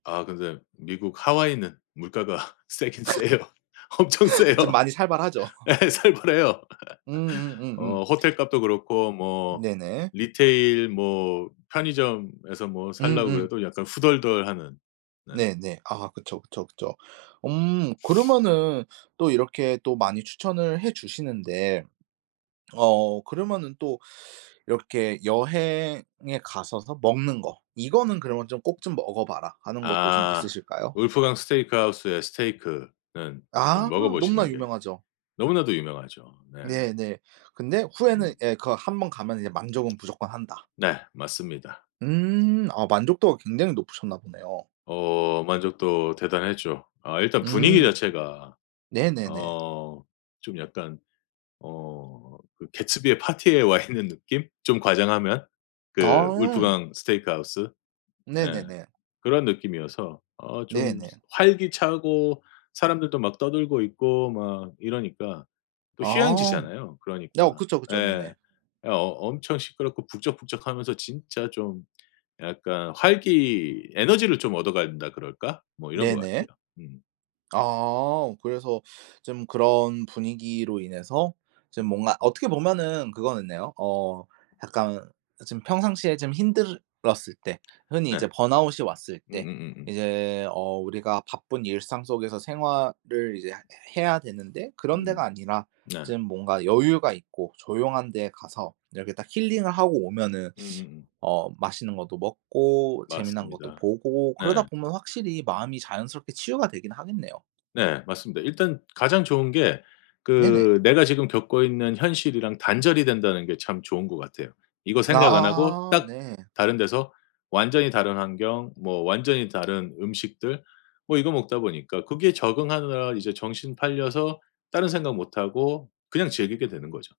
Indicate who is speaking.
Speaker 1: 아 근데 미국 하와이는 물가가 세긴 세요. 엄청 세요.
Speaker 2: 좀 많이 살벌하죠.
Speaker 1: 네, 살벌해요.
Speaker 2: 음음음음.
Speaker 1: 어 호텔값도 그렇고 뭐
Speaker 2: 네네.
Speaker 1: 리테일 뭐 편의점에서 뭐 사려고
Speaker 2: 음음.
Speaker 1: 그래도 약간 후덜덜하는. 네.
Speaker 2: 네네 아 그쵸, 그쵸, 그쵸. 음 그러면은 또 이렇게 또 많이 추천을 해 주시는데 어 그러면은 또 이렇게 여행에 가셔서 먹는 거 이거는 그러면 좀 꼭 좀 먹어봐라 하는 것도 좀
Speaker 1: 아
Speaker 2: 있으실까요?
Speaker 1: 울프강 스테이크 하우스의 스테이크는 좀
Speaker 2: 아
Speaker 1: 먹어
Speaker 2: 너무나
Speaker 1: 보시는 게
Speaker 2: 유명하죠.
Speaker 1: 너무나도 유명하죠. 네.
Speaker 2: 네네 근데 후에는
Speaker 1: 음.
Speaker 2: 예 그 1 번 가면은 이제 만족은 무조건 한다.
Speaker 1: 네, 맞습니다.
Speaker 2: 음, 아 만족도가 굉장히 높으셨나 보네요.
Speaker 1: 어 만족도 대단했죠. 아 일단 분위기
Speaker 2: 음,
Speaker 1: 자체가
Speaker 2: 네네네.
Speaker 1: 어 좀 약간 어 그 개츠비의 파티에 와 있는 느낌? 좀 과장하면 그
Speaker 2: 아.
Speaker 1: 울프강 스테이크 하우스? 예.
Speaker 2: 네네네.
Speaker 1: 그런 느낌이어서 어 좀
Speaker 2: 네네.
Speaker 1: 활기차고 사람들도 막 떠들고 있고 막 이러니까. 또
Speaker 2: 아
Speaker 1: 휴양지잖아요.
Speaker 2: 어
Speaker 1: 그러니까
Speaker 2: 그쵸, 그쵸.
Speaker 1: 예.
Speaker 2: 네네.
Speaker 1: 어 엄청 시끄럽고 북적북적하면서 진짜 좀 약간 활기 에너지를 좀 얻어가야 된다 그럴까? 뭐 이런 것 같아요.
Speaker 2: 네네.
Speaker 1: 음.
Speaker 2: 아, 그래서 좀 그런 분위기로 인해서 좀 뭔가 어떻게 보면은 그거였네요. 어 약간 지금 평상시에 좀 힘들었을 때 흔히
Speaker 1: 네
Speaker 2: 이제 번아웃이 왔을 때
Speaker 1: 음음음음.
Speaker 2: 이제 어 우리가 바쁜 일상 속에서 생활을 이제 해 해야 되는데 그런 데가
Speaker 1: 음
Speaker 2: 아니라
Speaker 1: 네.
Speaker 2: 좀 뭔가 여유가 있고 조용한 데 가서 이렇게 딱 힐링을 하고 오면은
Speaker 1: 음음음.
Speaker 2: 어 맛있는 것도 먹고, 재미난 것도
Speaker 1: 맞습니다.
Speaker 2: 보고 그러다
Speaker 1: 네.
Speaker 2: 보면 확실히 마음이 자연스럽게 치유가 되긴 하겠네요.
Speaker 1: 네 맞습니다. 일단 가장 좋은 게
Speaker 2: 네네.
Speaker 1: 그 내가 지금 겪고 있는 현실이랑 단절이 된다는 게 참 좋은 것 같아요. 이거 생각 안 하고
Speaker 2: 아
Speaker 1: 딱
Speaker 2: 네.
Speaker 1: 다른 데서 완전히 다른 환경 뭐 완전히 다른 음식들 뭐 이거 먹다 보니까 거기에 적응하느라 이제 정신 팔려서 다른 생각 못하고 그냥 즐기게 되는 거죠.